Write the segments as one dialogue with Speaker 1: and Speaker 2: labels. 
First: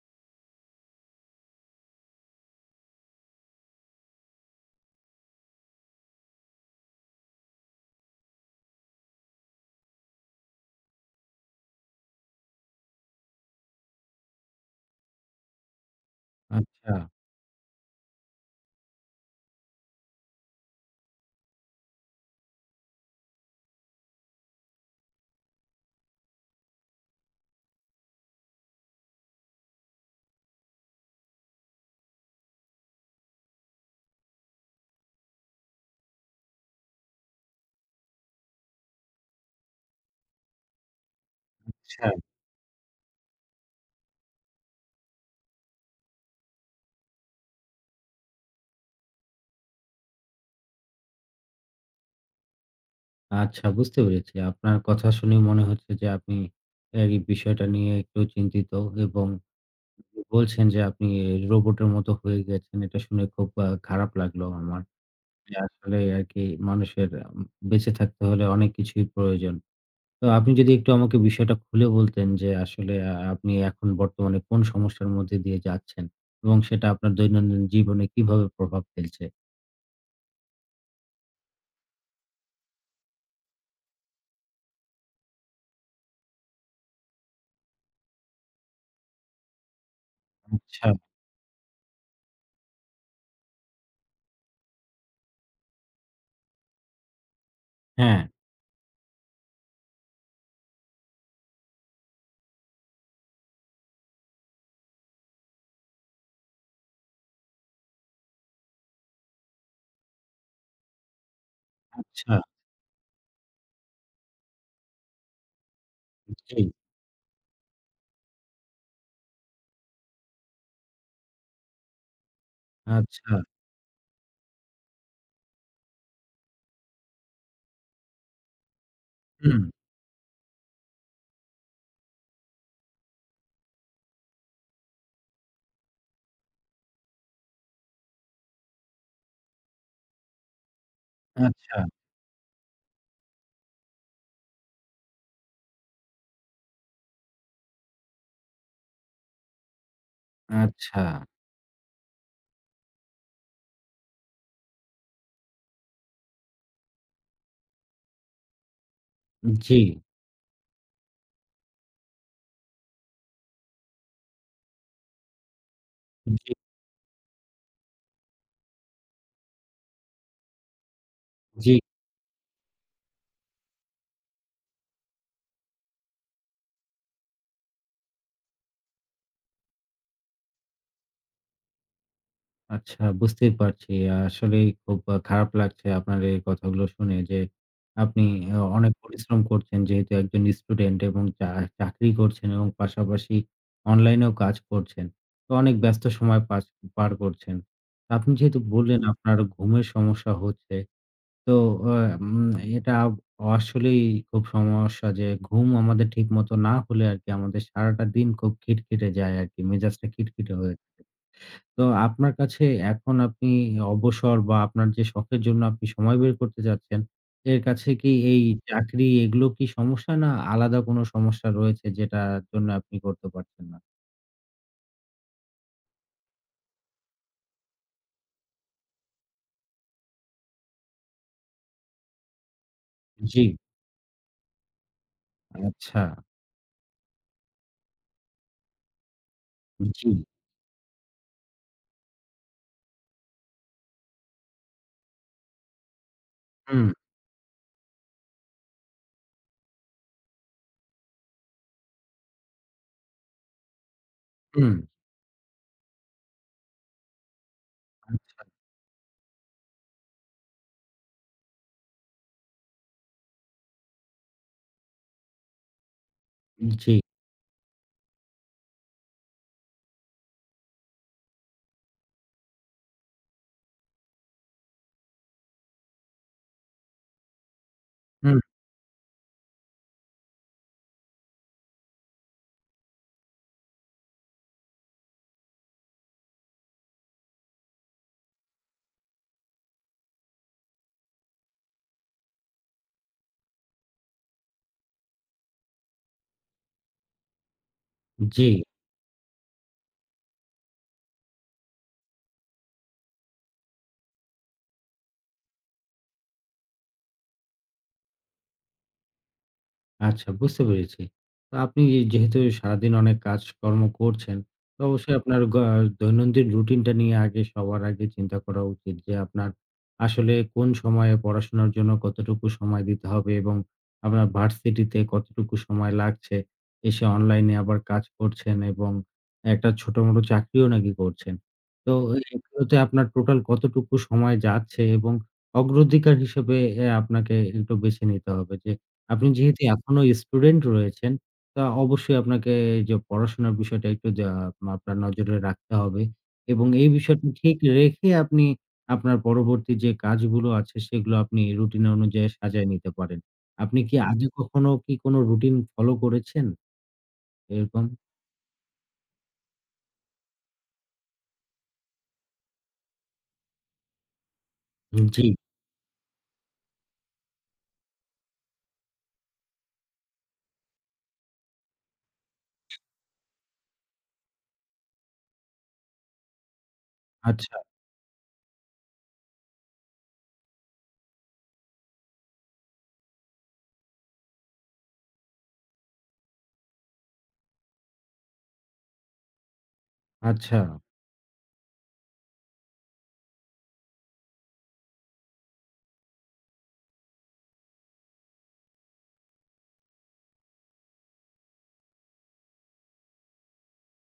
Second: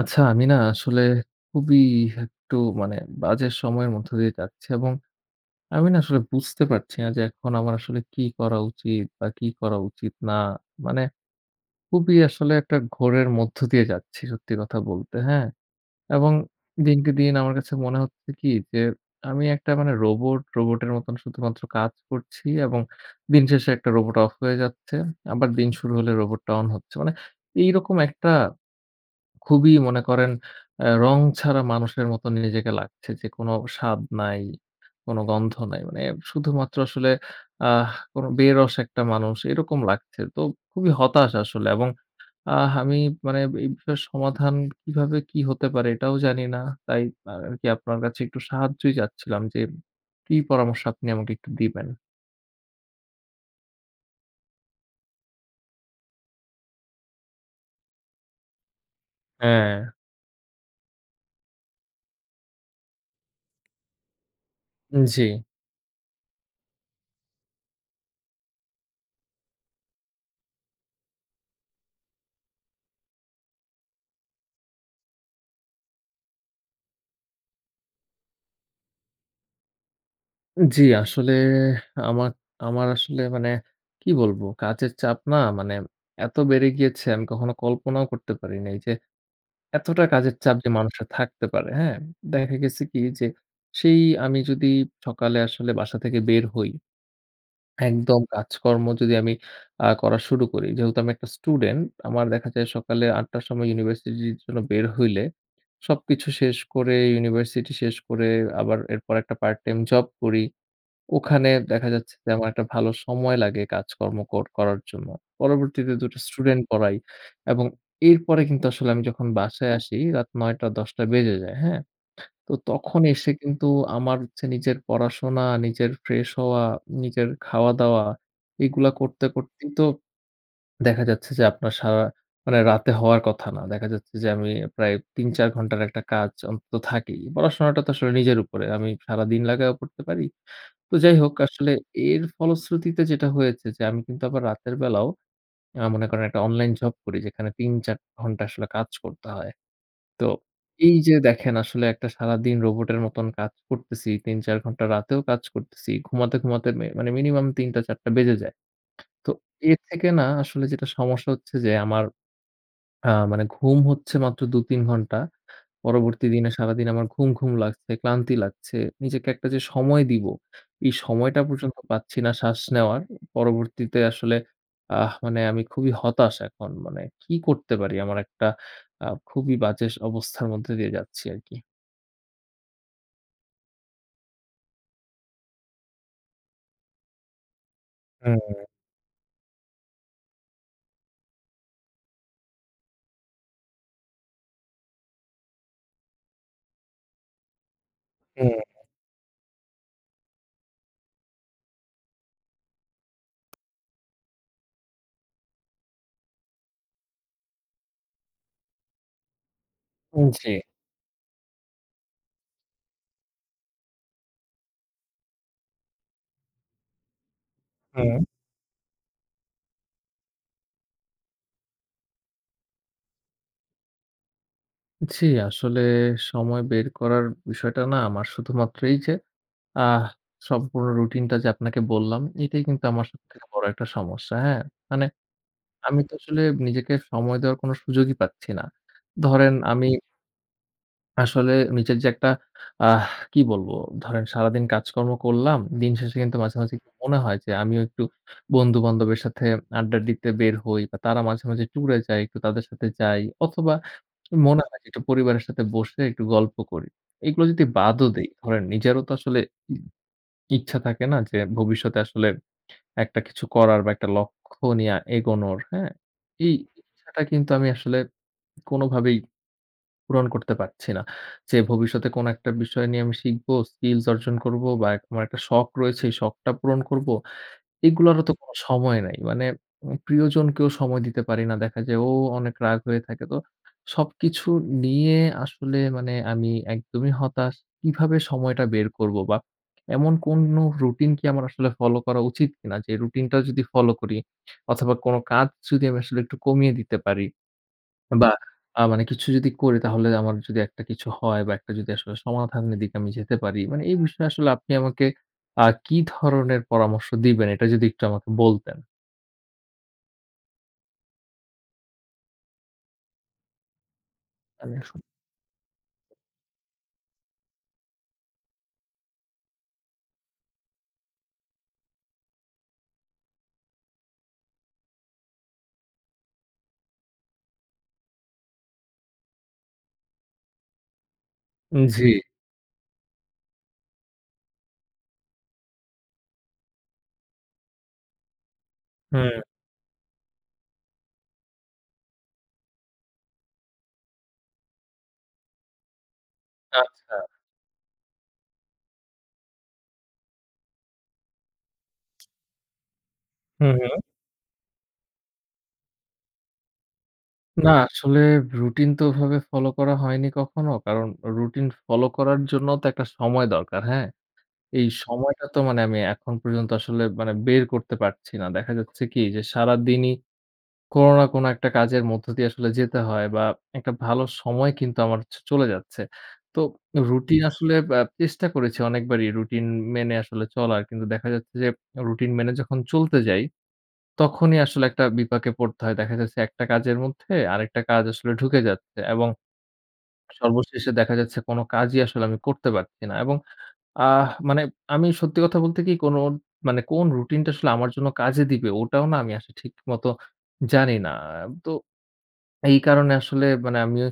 Speaker 1: আচ্ছা, আমি না আসলে খুবই একটু মানে বাজে সময়ের মধ্য দিয়ে যাচ্ছি এবং আমি না আসলে বুঝতে পারছি না যে এখন আমার আসলে কি করা উচিত বা কি করা উচিত না। মানে খুবই আসলে একটা ঘোরের মধ্য দিয়ে যাচ্ছি সত্যি কথা বলতে, হ্যাঁ? এবং
Speaker 2: আচ্ছা,
Speaker 1: দিনকে দিন আমার কাছে মনে হচ্ছে কি যে আমি একটা মানে রোবট, রোবটের মতন শুধুমাত্র কাজ করছি এবং দিন শেষে একটা রোবট অফ হয়ে যাচ্ছে। আবার দিন শুরু হলে রোবটটা অন হচ্ছে। মানে এইরকম একটা খুবই মনে করেন রং ছাড়া মানুষের মতো নিজেকে লাগছে যে কোনো স্বাদ নাই, কোনো গন্ধ নাই। মানে শুধুমাত্র আসলে আহ কোনো বেরস একটা মানুষ এরকম লাগছে। তো খুবই হতাশ আসলে এবং
Speaker 2: আচ্ছা,
Speaker 1: আমি মানে এই বিষয়ের সমাধান কিভাবে কি হতে পারে এটাও জানি না। তাই আরকি আপনার কাছে একটু সাহায্যই চাচ্ছিলাম যে কি পরামর্শ আপনি আমাকে একটু দিবেন?
Speaker 2: আচ্ছা বুঝতে পেরেছি। আপনার কথা শুনে মনে হচ্ছে যে আপনি এই বিষয়টা নিয়ে একটু চিন্তিত এবং
Speaker 1: হ্যাঁ।
Speaker 2: বলছেন যে আপনি রোবটের মতো হয়ে গেছেন। এটা শুনে খুব খারাপ লাগলো আমার।
Speaker 1: জি।
Speaker 2: যে আসলে আরকি মানুষের উম বেঁচে থাকতে হলে অনেক কিছুই প্রয়োজন। তো আপনি যদি একটু আমাকে বিষয়টা খুলে বলতেন যে আসলে আপনি এখন বর্তমানে কোন সমস্যার মধ্যে দিয়ে যাচ্ছেন এবং সেটা আপনার দৈনন্দিন জীবনে কিভাবে প্রভাব ফেলছে?
Speaker 1: জি, আসলে আমার আমার আসলে মানে কি বলবো? কাজের চাপ না মানে এত বেড়ে গিয়েছে আমি কখনো কল্পনাও করতে পারি নাই যে এতটা কাজের চাপ যে
Speaker 2: আচ্ছা,
Speaker 1: মানুষের থাকতে পারে, হ্যাঁ? দেখা গেছে কি যে সেই আমি যদি সকালে আসলে বাসা থেকে বের হই,
Speaker 2: হ্যাঁ,
Speaker 1: একদম কাজকর্ম যদি আমি করা শুরু করি, যেহেতু আমি একটা স্টুডেন্ট, আমার দেখা যায় সকালে ৮ঃ০০ র সময় ইউনিভার্সিটির জন্য বের হইলে সবকিছু শেষ করে, ইউনিভার্সিটি শেষ করে আবার এরপর একটা পার্ট টাইম জব করি। ওখানে দেখা যাচ্ছে যে
Speaker 2: আচ্ছা,
Speaker 1: আমার একটা ভালো সময় লাগে কাজকর্ম করার জন্য। পরবর্তীতে ২ টা
Speaker 2: জি,
Speaker 1: স্টুডেন্ট পড়াই এবং এরপরে কিন্তু আসলে আমি যখন বাসায় আসি রাত ৯ঃ০০-১০ঃ০০ বেজে যায়, হ্যাঁ? তো তখন এসে
Speaker 2: আচ্ছা।
Speaker 1: কিন্তু আমার হচ্ছে নিজের পড়াশোনা, নিজের ফ্রেশ হওয়া, নিজের খাওয়া-দাওয়া এগুলা করতে
Speaker 2: হুম,
Speaker 1: করতেই তো দেখা যাচ্ছে যে আপনার সারা মানে রাতে হওয়ার কথা না। দেখা যাচ্ছে যে আমি প্রায় ৩-৪ ঘন্টার একটা কাজ অন্তত থাকেই। পড়াশোনাটা তো আসলে নিজের উপরে। আমি সারাদিন লাগায়ও পড়তে পারি। তো যাই হোক আসলে
Speaker 2: আচ্ছা,
Speaker 1: এর ফলশ্রুতিতে যেটা হয়েছে যে আমি কিন্তু আবার রাতের বেলাও মনে করেন একটা অনলাইন জব করি যেখানে ৩-৪ ঘন্টা আসলে কাজ করতে হয়। তো এই
Speaker 2: আচ্ছা।
Speaker 1: যে দেখেন আসলে একটা সারাদিন রোবটের মতন কাজ করতেছি, ৩-৪ ঘন্টা রাতেও কাজ করতেছি। ঘুমাতে, ঘুমাতে মানে মিনিমাম ৩টা ৪টা বেজে যায়। তো
Speaker 2: জি,
Speaker 1: এর থেকে না আসলে যেটা সমস্যা হচ্ছে যে আমার মানে ঘুম হচ্ছে মাত্র ২-৩ ঘন্টা। পরবর্তী দিনে
Speaker 2: জি,
Speaker 1: সারাদিন আমার ঘুম, ঘুম লাগছে, ক্লান্তি লাগছে। নিজেকে একটা যে সময় দিব, এই সময়টা
Speaker 2: জি।
Speaker 1: পর্যন্ত পাচ্ছি না শ্বাস নেওয়ার। পরবর্তীতে আসলে মানে আমি খুবই হতাশ এখন। মানে কি করতে পারি? আমার একটা খুবই বাজে অবস্থার মধ্যে দিয়ে যাচ্ছি আরকি।
Speaker 2: আচ্ছা, বুঝতেই পারছি। আসলেই খুব খারাপ লাগছে আপনার এই কথাগুলো শুনে যে আপনি
Speaker 1: হুম,
Speaker 2: অনেক পরিশ্রম করছেন, যেহেতু একজন স্টুডেন্ট এবং চাকরি করছেন এবং পাশাপাশি অনলাইনেও কাজ করছেন। তো অনেক ব্যস্ত সময় পার করছেন। আপনি
Speaker 1: হুম,
Speaker 2: যেহেতু বললেন আপনার ঘুমের সমস্যা হচ্ছে, তো আ উম এটা আসলেই খুব সমস্যা যে ঘুম আমাদের ঠিকমতো না হলে আরকি আমাদের সারাটা দিন খুব খিটখিটে যায় আরকি। মেজাজটা
Speaker 1: উম জি।
Speaker 2: খিটখিটে হয়ে থাকে। তো আপনার কাছে এখন আপনি অবসর বা আপনার যে শখের জন্য আপনি সময় বের করতে চাচ্ছেন, এর কাছে কি
Speaker 1: হুম।
Speaker 2: এই চাকরি এগুলো কি সমস্যা, না আলাদা কোনো সমস্যা রয়েছে যেটার জন্য আপনি করতে পারছেন না?
Speaker 1: জি, আসলে সময় বের করার বিষয়টা না আমার শুধুমাত্র এই যে আহ সম্পূর্ণ রুটিনটা যে আপনাকে বললাম, এটাই কিন্তু আমার
Speaker 2: জি,
Speaker 1: সবথেকে বড় একটা সমস্যা, হ্যাঁ? মানে
Speaker 2: আচ্ছা,
Speaker 1: আমি তো আসলে নিজেকে সময় দেওয়ার কোনো সুযোগই পাচ্ছি না। ধরেন আমি
Speaker 2: জি,
Speaker 1: আসলে নিজের যে একটা আহ কি বলবো? ধরেন সারাদিন কাজকর্ম করলাম, দিন শেষে কিন্তু মাঝে, মাঝে
Speaker 2: হুম,
Speaker 1: একটু মনে হয় যে আমিও একটু বন্ধু-বান্ধবের সাথে আড্ডা দিতে বের হই বা তারা মাঝে, মাঝে ট্যুরে যায়, একটু তাদের সাথে যাই অথবা মনে
Speaker 2: হুম,
Speaker 1: হয় যে একটু পরিবারের সাথে বসে একটু গল্প করি। এগুলো যদি বাদও দেই,
Speaker 2: আচ্ছা,
Speaker 1: ধরেন নিজেরও তো আসলে ইচ্ছা থাকে না যে ভবিষ্যতে আসলে একটা কিছু করার বা একটা লক্ষ্য নিয়ে এগোনোর, হ্যাঁ? এই
Speaker 2: জি,
Speaker 1: ইচ্ছাটা কিন্তু আমি আসলে কোনোভাবেই পূরণ করতে পারছি না। যে ভবিষ্যতে কোনো একটা বিষয় নিয়ে আমি শিখবো, স্কিলস অর্জন করব বা আমার একটা শখ রয়েছে, এই শখটা পূরণ করব। এগুলারও তো
Speaker 2: হুম,
Speaker 1: কোনো সময় নাই। মানে প্রিয়জনকেও সময় দিতে পারি না। দেখা যায় ও অনেক রাগ হয়ে থাকে। তো সবকিছু নিয়ে আসলে মানে আমি একদমই হতাশ। কিভাবে সময়টা বের করব বা এমন কোনো রুটিন কি আমার আসলে ফলো করা উচিত কিনা? যে রুটিনটা যদি ফলো করি অথবা কোনো কাজ যদি আমি আসলে একটু কমিয়ে দিতে পারি। বা
Speaker 2: জি।
Speaker 1: মানে কিছু যদি করি তাহলে আমার যদি একটা কিছু হয় বা একটা যদি আসলে সমাধানের দিকে আমি যেতে পারি। মানে এই বিষয়ে আসলে আপনি আমাকে কি ধরনের পরামর্শ দিবেন? এটা যদি একটু আমাকে বলতেন।
Speaker 2: আচ্ছা, বুঝতে পেরেছি। তো আপনি যেহেতু সারাদিন অনেক কাজকর্ম করছেন,
Speaker 1: আমি
Speaker 2: তো
Speaker 1: আসলে
Speaker 2: অবশ্যই আপনার দৈনন্দিন রুটিনটা নিয়ে আগে সবার আগে চিন্তা করা উচিত যে আপনার আসলে কোন সময়ে পড়াশোনার জন্য কতটুকু সময় দিতে হবে এবং আপনার ভার্সিটিতে কতটুকু সময় লাগছে। এসে অনলাইনে আবার কাজ করছেন এবং একটা ছোটমোটো চাকরিও নাকি করছেন। তো
Speaker 1: জি।
Speaker 2: এগুলোতে আপনার টোটাল কতটুকু সময় যাচ্ছে এবং অগ্রাধিকার হিসেবে আপনাকে একটু বেছে নিতে হবে যে আপনি
Speaker 1: হুম,
Speaker 2: যেহেতু এখনো স্টুডেন্ট রয়েছেন, তা অবশ্যই আপনাকে যে পড়াশোনার বিষয়টা একটু আপনার নজরে রাখতে হবে এবং এই
Speaker 1: আচ্ছা।
Speaker 2: বিষয়টি ঠিক রেখে আপনি আপনার পরবর্তী যে কাজগুলো আছে সেগুলো আপনি রুটিন অনুযায়ী সাজায় নিতে পারেন।
Speaker 1: হুম,
Speaker 2: আপনি
Speaker 1: হুম।
Speaker 2: কি আগে কখনো কি কোনো রুটিন ফলো করেছেন
Speaker 1: না
Speaker 2: এরকম?
Speaker 1: আসলে রুটিন তো ওভাবে ফলো করা হয়নি কখনো। কারণ রুটিন ফলো করার জন্য তো একটা সময় দরকার, হ্যাঁ? এই
Speaker 2: জি,
Speaker 1: সময়টা তো মানে আমি এখন পর্যন্ত আসলে মানে বের করতে পারছি না। দেখা যাচ্ছে কি যে সারাদিনই কোনো না কোনো একটা কাজের মধ্য দিয়ে আসলে যেতে হয় বা একটা ভালো সময় কিন্তু আমার চলে যাচ্ছে। তো রুটিন
Speaker 2: আচ্ছা,
Speaker 1: আসলে চেষ্টা করেছি অনেকবারই রুটিন মেনে আসলে চলার। কিন্তু দেখা যাচ্ছে যে রুটিন মেনে যখন চলতে যাই, তখনই আসলে একটা বিপাকে পড়তে হয়। দেখা যাচ্ছে একটা কাজের মধ্যে আরেকটা কাজ আসলে ঢুকে যাচ্ছে এবং
Speaker 2: আচ্ছা,
Speaker 1: সর্বশেষে দেখা যাচ্ছে কোনো কাজই আসলে আমি করতে পারছি না এবং মানে আমি সত্যি কথা বলতে কি কোনো মানে কোন রুটিনটা আসলে আমার জন্য কাজে দিবে ওটাও না আমি আসলে ঠিক মতো জানি না। তো এই কারণে আসলে মানে আমিও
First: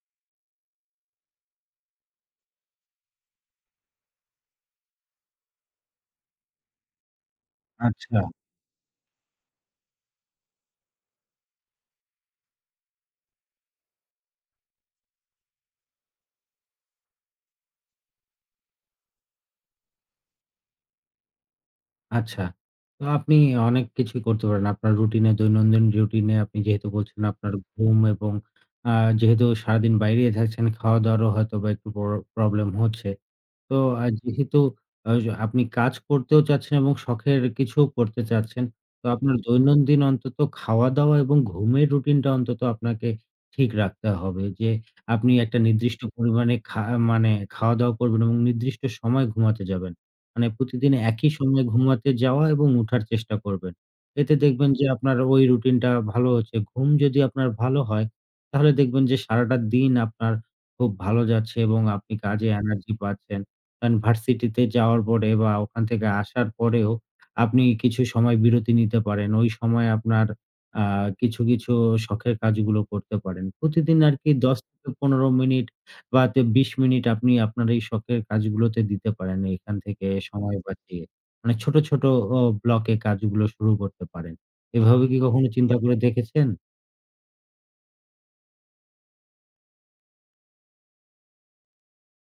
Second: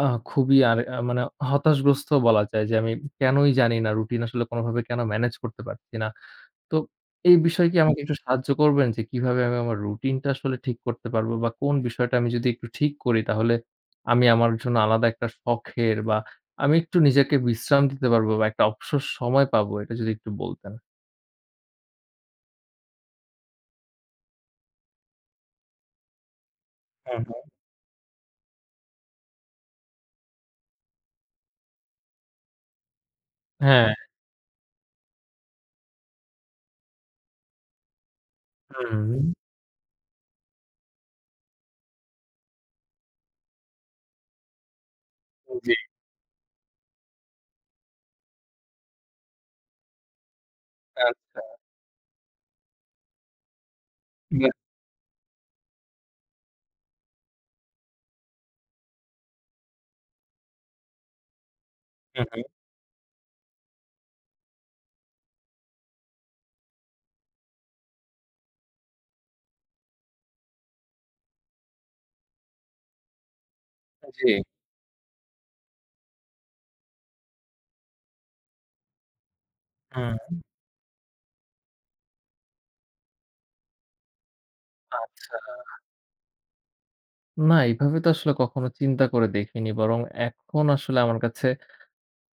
Speaker 1: আ খুবই আর মানে হতাশগ্রস্ত বলা যায় যে আমি কেনই জানি না রুটিন আসলে কোনভাবে কেন ম্যানেজ করতে পারছি না। তো এই বিষয়ে কি আমাকে একটু
Speaker 2: আচ্ছা।
Speaker 1: সাহায্য করবেন যে কিভাবে আমি আমার রুটিনটা আসলে ঠিক করতে পারবো বা কোন বিষয়টা আমি যদি একটু ঠিক করি তাহলে আমি আমার জন্য আলাদা একটা শখের বা আমি একটু নিজেকে বিশ্রাম দিতে পারবো বা একটা অবসর সময় পাবো এটা যদি একটু বলতেন।
Speaker 2: আচ্ছা। তো আপনি অনেক কিছুই করতে পারেন। আপনার রুটিনে, দৈনন্দিন রুটিনে আপনি যেহেতু বলছেন
Speaker 1: হুম, হুম।
Speaker 2: আপনার ঘুম এবং আ যেহেতু সারাদিন বাইরেই থাকছেন, খাওয়া-দাওয়ারও হয়তোবা একটু প্রবলেম হচ্ছে। তো
Speaker 1: হ্যাঁ,
Speaker 2: যেহেতু আ আপনি কাজ করতেও চাচ্ছেন এবং শখের কিছুও করতে চাচ্ছেন। তো
Speaker 1: হুম,
Speaker 2: আপনার দৈনন্দিন অন্তত খাওয়া-দাওয়া এবং ঘুমের রুটিনটা অন্তত আপনাকে ঠিক রাখতে হবে। যে আপনি একটা
Speaker 1: জি।
Speaker 2: নির্দিষ্ট পরিমাণে মানে খাওয়া-দাওয়া করবেন এবং নির্দিষ্ট সময় ঘুমাতে যাবেন। মানে প্রতিদিন একই
Speaker 1: আচ্ছা,
Speaker 2: সময়ে ঘুমাতে যাওয়া এবং উঠার চেষ্টা করবেন। এতে দেখবেন যে আপনার ওই রুটিনটা ভালো হচ্ছে। ঘুম যদি আপনার ভালো হয়, তাহলে দেখবেন যে সারাটা দিন আপনার খুব ভালো যাচ্ছে এবং আপনি
Speaker 1: হুম, হুম,
Speaker 2: কাজে এনার্জি পাচ্ছেন। অ্যান ভার্সিটিতে যাওয়ার পরে বা ওখান থেকে আসার পরেও আপনি কিছু সময় বিরতি নিতে পারেন। ওই সময় আপনার আ কিছু, কিছু শখের কাজগুলো করতে পারেন। প্রতিদিন আরকি
Speaker 1: জি,
Speaker 2: ১০ থেকে ১৫ মিনিট বা তে ২০ মিনিট আপনি আপনার এই শখের কাজগুলোতে দিতে পারেন এখান থেকে
Speaker 1: হুম,
Speaker 2: সময় বাঁচিয়ে। মানে ছোট, ছোট ও ব্লকে কাজগুলো শুরু করতে পারেন। এভাবে কি
Speaker 1: আচ্ছা।
Speaker 2: কখনো চিন্তা করে দেখেছেন?
Speaker 1: না, এভাবে তো আসলে কখনো চিন্তা করে দেখিনি। বরং এখন আসলে আমার কাছে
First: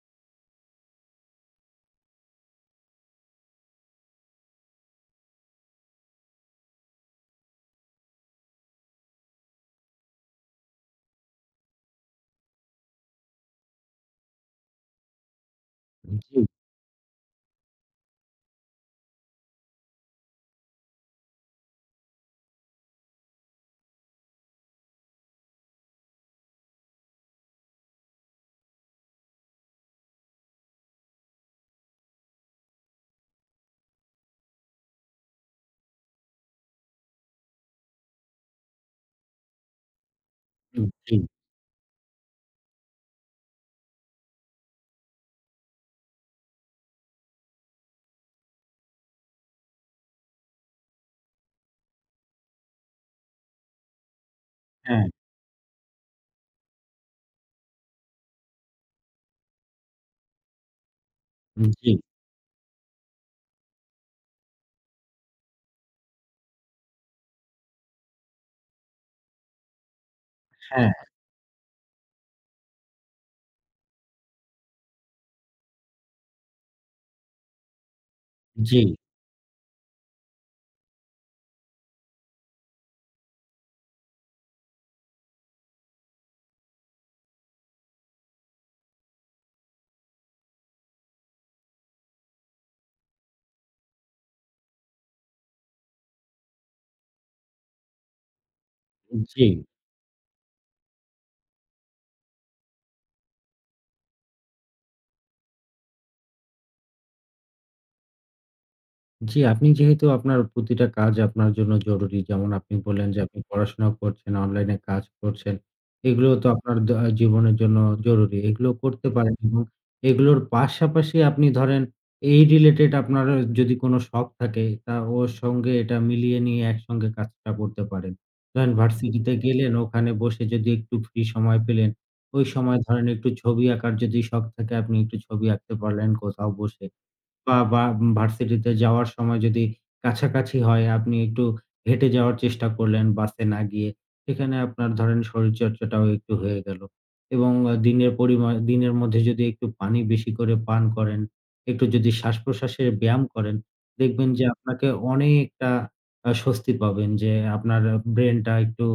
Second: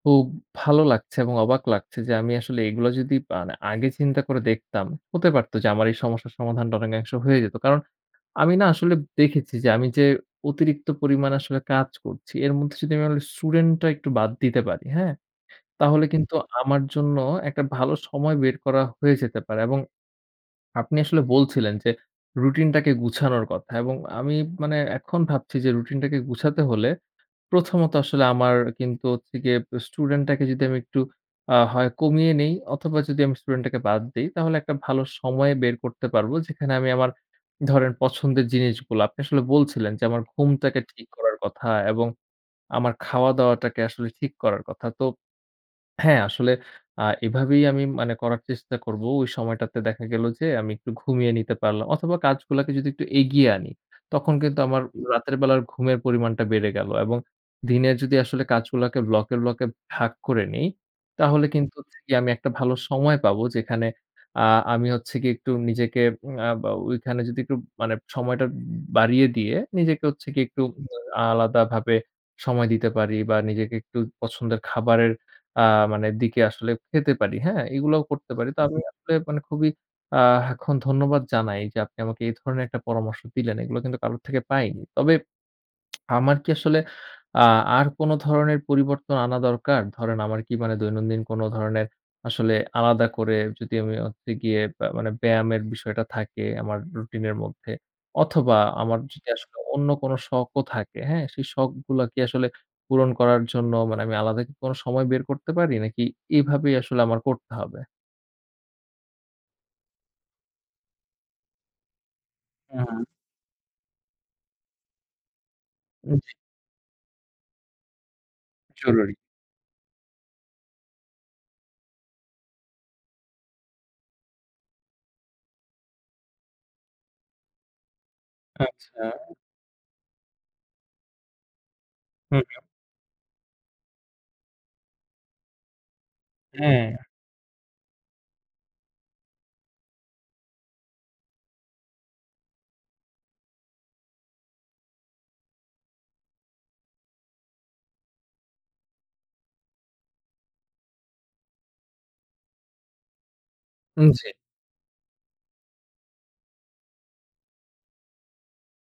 Speaker 1: খুব ভালো লাগছে এবং অবাক লাগছে যে আমি আসলে এগুলো যদি মানে আগে চিন্তা করে দেখতাম, হতে পারত যে আমার এই সমস্যার সমাধানটা অনেকাংশ হয়ে যেত। কারণ আমি না আসলে দেখেছি যে আমি যে অতিরিক্ত পরিমাণে আসলে কাজ করছি, এর মধ্যে যদি আমি আমার স্টুডেন্টটা একটু বাদ দিতে পারি, হ্যাঁ? তাহলে কিন্তু
Speaker 2: জি,
Speaker 1: আমার জন্য একটা ভালো সময় বের করা হয়ে যেতে পারে এবং আপনি আসলে বলছিলেন যে, রুটিনটাকে গুছানোর কথা এবং আমি মানে এখন ভাবছি যে রুটিনটাকে গুছাতে হলে প্রথমত আসলে আমার কিন্তু হচ্ছে গিয়ে স্টুডেন্টটাকে যদি আমি একটু হয় কমিয়ে নেই অথবা যদি আমি স্টুডেন্টটাকে বাদ দেই, তাহলে একটা ভালো সময় বের করতে পারবো। যেখানে আমি আমার ধরেন পছন্দের জিনিসগুলো আপনি আসলে বলছিলেন যে আমার ঘুমটাকে
Speaker 2: জি,
Speaker 1: ঠিক
Speaker 2: জি।
Speaker 1: করার কথা এবং আমার খাওয়া-দাওয়াটাকে আসলে ঠিক করার কথা। তো হ্যাঁ, আসলে এভাবেই আমি মানে করার চেষ্টা করব। ওই সময়টাতে দেখা গেল যে আমি একটু ঘুমিয়ে নিতে পারলাম অথবা কাজগুলাকে যদি একটু এগিয়ে আনি, তখন কিন্তু আমার
Speaker 2: হ্যাঁ,
Speaker 1: হুম। রাতের বেলার ঘুমের পরিমাণটা বেড়ে গেল এবং দিনে যদি আসলে কাজগুলাকে ব্লকে, ব্লকে ভাগ করে নেই, তাহলে কিন্তু
Speaker 2: জি,
Speaker 1: হচ্ছে গিয়ে আমি একটা ভালো সময় পাবো যেখানে আ আমি হচ্ছে গিয়ে একটু নিজেকে উম আ বা ওইখানে যদি একটু মানে সময়টা বাড়িয়ে দিয়ে নিজেকে হচ্ছে গিয়ে একটু
Speaker 2: হ্যাঁ,
Speaker 1: আলাদাভাবে সময় দিতে পারি বা নিজেকে একটু পছন্দের খাবারের আ মানে দিকে আসলে খেতে পারি, হ্যাঁ? এগুলাও করতে পারি। তো আমি
Speaker 2: জি,
Speaker 1: জি। আসলে মানে খুবই আ এখন ধন্যবাদ জানাই যে আপনি আমাকে এই ধরনের একটা পরামর্শ দিলেন। এগুলো কিন্তু কারো থেকে পাইনি। তবে আমার কি আসলে আ আর কোন ধরনের পরিবর্তন আনা দরকার? ধরেন আমার কি মানে দৈনন্দিন কোন ধরনের আসলে আলাদা করে যদি আমি হচ্ছে গিয়ে মানে ব্যায়ামের বিষয়টা থাকে আমার রুটিনের মধ্যে অথবা আমার যদি
Speaker 2: জি।
Speaker 1: আসলে অন্য কোন শখও থাকে, হ্যাঁ? সেই শখগুলা কি আসলে পূরণ করার জন্য মানে আমি আলাদা কি কোন সময় বের করতে পারি? নাকি এভাবেই আসলে আমার করতে হবে?
Speaker 2: জি, আপনি যেহেতু আপনার প্রতিটা কাজ আপনার জন্য জরুরি। যেমন আপনি
Speaker 1: হুম,
Speaker 2: বললেন যে, হুম। আপনি পড়াশোনাও করছেন, অনলাইনে কাজ করছেন।
Speaker 1: উম
Speaker 2: এগুলো
Speaker 1: জি।
Speaker 2: তো আপনার জীবনের জন্য জরুরি। এগুলো করতে
Speaker 1: জরুরি।
Speaker 2: হুম। পারেন এবং এগুলোর পাশাপাশি আপনি ধরেন এই রিলেটেড আপনার যদি কোনো শখ থাকে, তা ওর সঙ্গে এটা মিলিয়ে নিয়ে একসঙ্গে কাজটা করতে পারেন। ধরেন
Speaker 1: আচ্ছা।
Speaker 2: ভার্সিটিতে গেলেন, ওখানে বসে যদি একটু ফ্রি সময় পেলেন,
Speaker 1: হুম,
Speaker 2: ওই সময় ধরেন একটু ছবি আঁকার যদি শখ থাকে, আপনি একটু ছবি আঁকতে পারলেন কোথাও বসে।
Speaker 1: হ্যাঁ।
Speaker 2: বা বা ভার্সিটিতে যাওয়ার সময় যদি কাছাকাছি হয়, আপনি একটু হেঁটে যাওয়ার চেষ্টা করলেন বাসে না গিয়ে। সেখানে আপনার ধরেন শরীরচর্চাটাও একটু হয়ে গেল। এবং দিনের মধ্যে যদি একটু পানি বেশি করে পান করেন, একটু যদি শ্বাসপ্রশ্বাসের ব্যায়াম করেন,
Speaker 1: উম জি।
Speaker 2: দেখবেন যে আপনাকে অনেকটা স্বস্তি পাবেন, যে আপনার ব্রেইনটা একটু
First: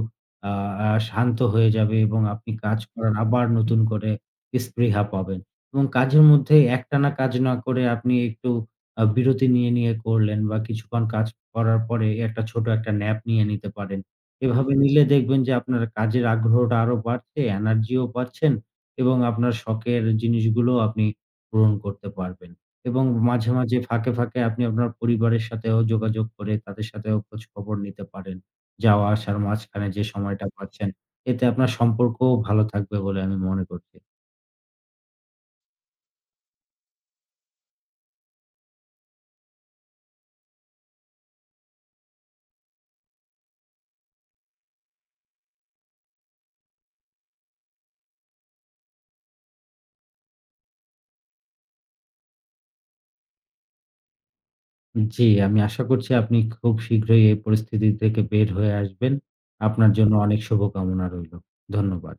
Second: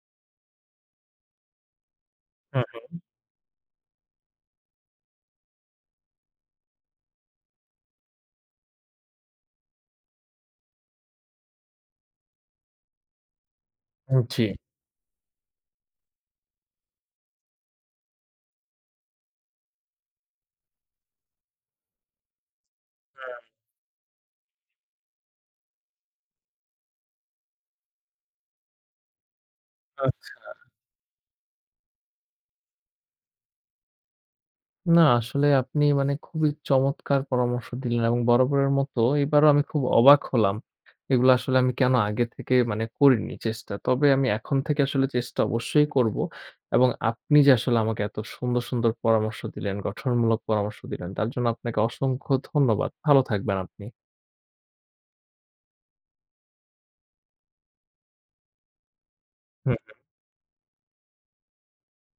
Speaker 2: আ আ শান্ত হয়ে যাবে এবং আপনি কাজ
Speaker 1: হুম,
Speaker 2: করার আবার নতুন করে স্পৃহা পাবেন। এবং কাজের মধ্যে একটানা কাজ না করে আপনি একটু বিরতি নিয়ে করলেন বা কিছুক্ষণ কাজ করার পরে একটা ছোট একটা ন্যাপ নিয়ে নিতে পারেন।
Speaker 1: হুম। জি।
Speaker 2: এভাবে নিলে দেখবেন যে আপনার কাজের আগ্রহটা আরো বাড়ছে, এনার্জিও পাচ্ছেন এবং আপনার শখের জিনিসগুলো আপনি পূরণ করতে পারবেন। এবং
Speaker 1: হুম,
Speaker 2: মাঝে, মাঝে ফাঁকে, ফাঁকে আপনি আপনার পরিবারের সাথেও যোগাযোগ করে তাদের সাথেও খোঁজ খবর নিতে পারেন। যাওয়া আসার মাঝখানে যে
Speaker 1: আচ্ছা।
Speaker 2: সময়টা পাচ্ছেন, এতে আপনার সম্পর্কও ভালো থাকবে বলে আমি মনে করছি।
Speaker 1: না, আসলে আপনি মানে খুবই চমৎকার পরামর্শ দিলেন এবং বরাবরের মতো এবারও আমি খুব অবাক হলাম। এগুলো আসলে আমি কেন আগে থেকে মানে করিনি চেষ্টা। তবে আমি এখন থেকে আসলে চেষ্টা অবশ্যই করব এবং আপনি যে আসলে আমাকে এত সুন্দর, সুন্দর পরামর্শ দিলেন, গঠনমূলক পরামর্শ দিলেন তার জন্য আপনাকে অসংখ্য ধন্যবাদ। ভালো থাকবেন আপনি।
Speaker 2: জি, আমি আশা করছি আপনি খুব শীঘ্রই এই পরিস্থিতি থেকে বের হয়ে আসবেন। আপনার জন্য অনেক শুভকামনা রইলো। ধন্যবাদ।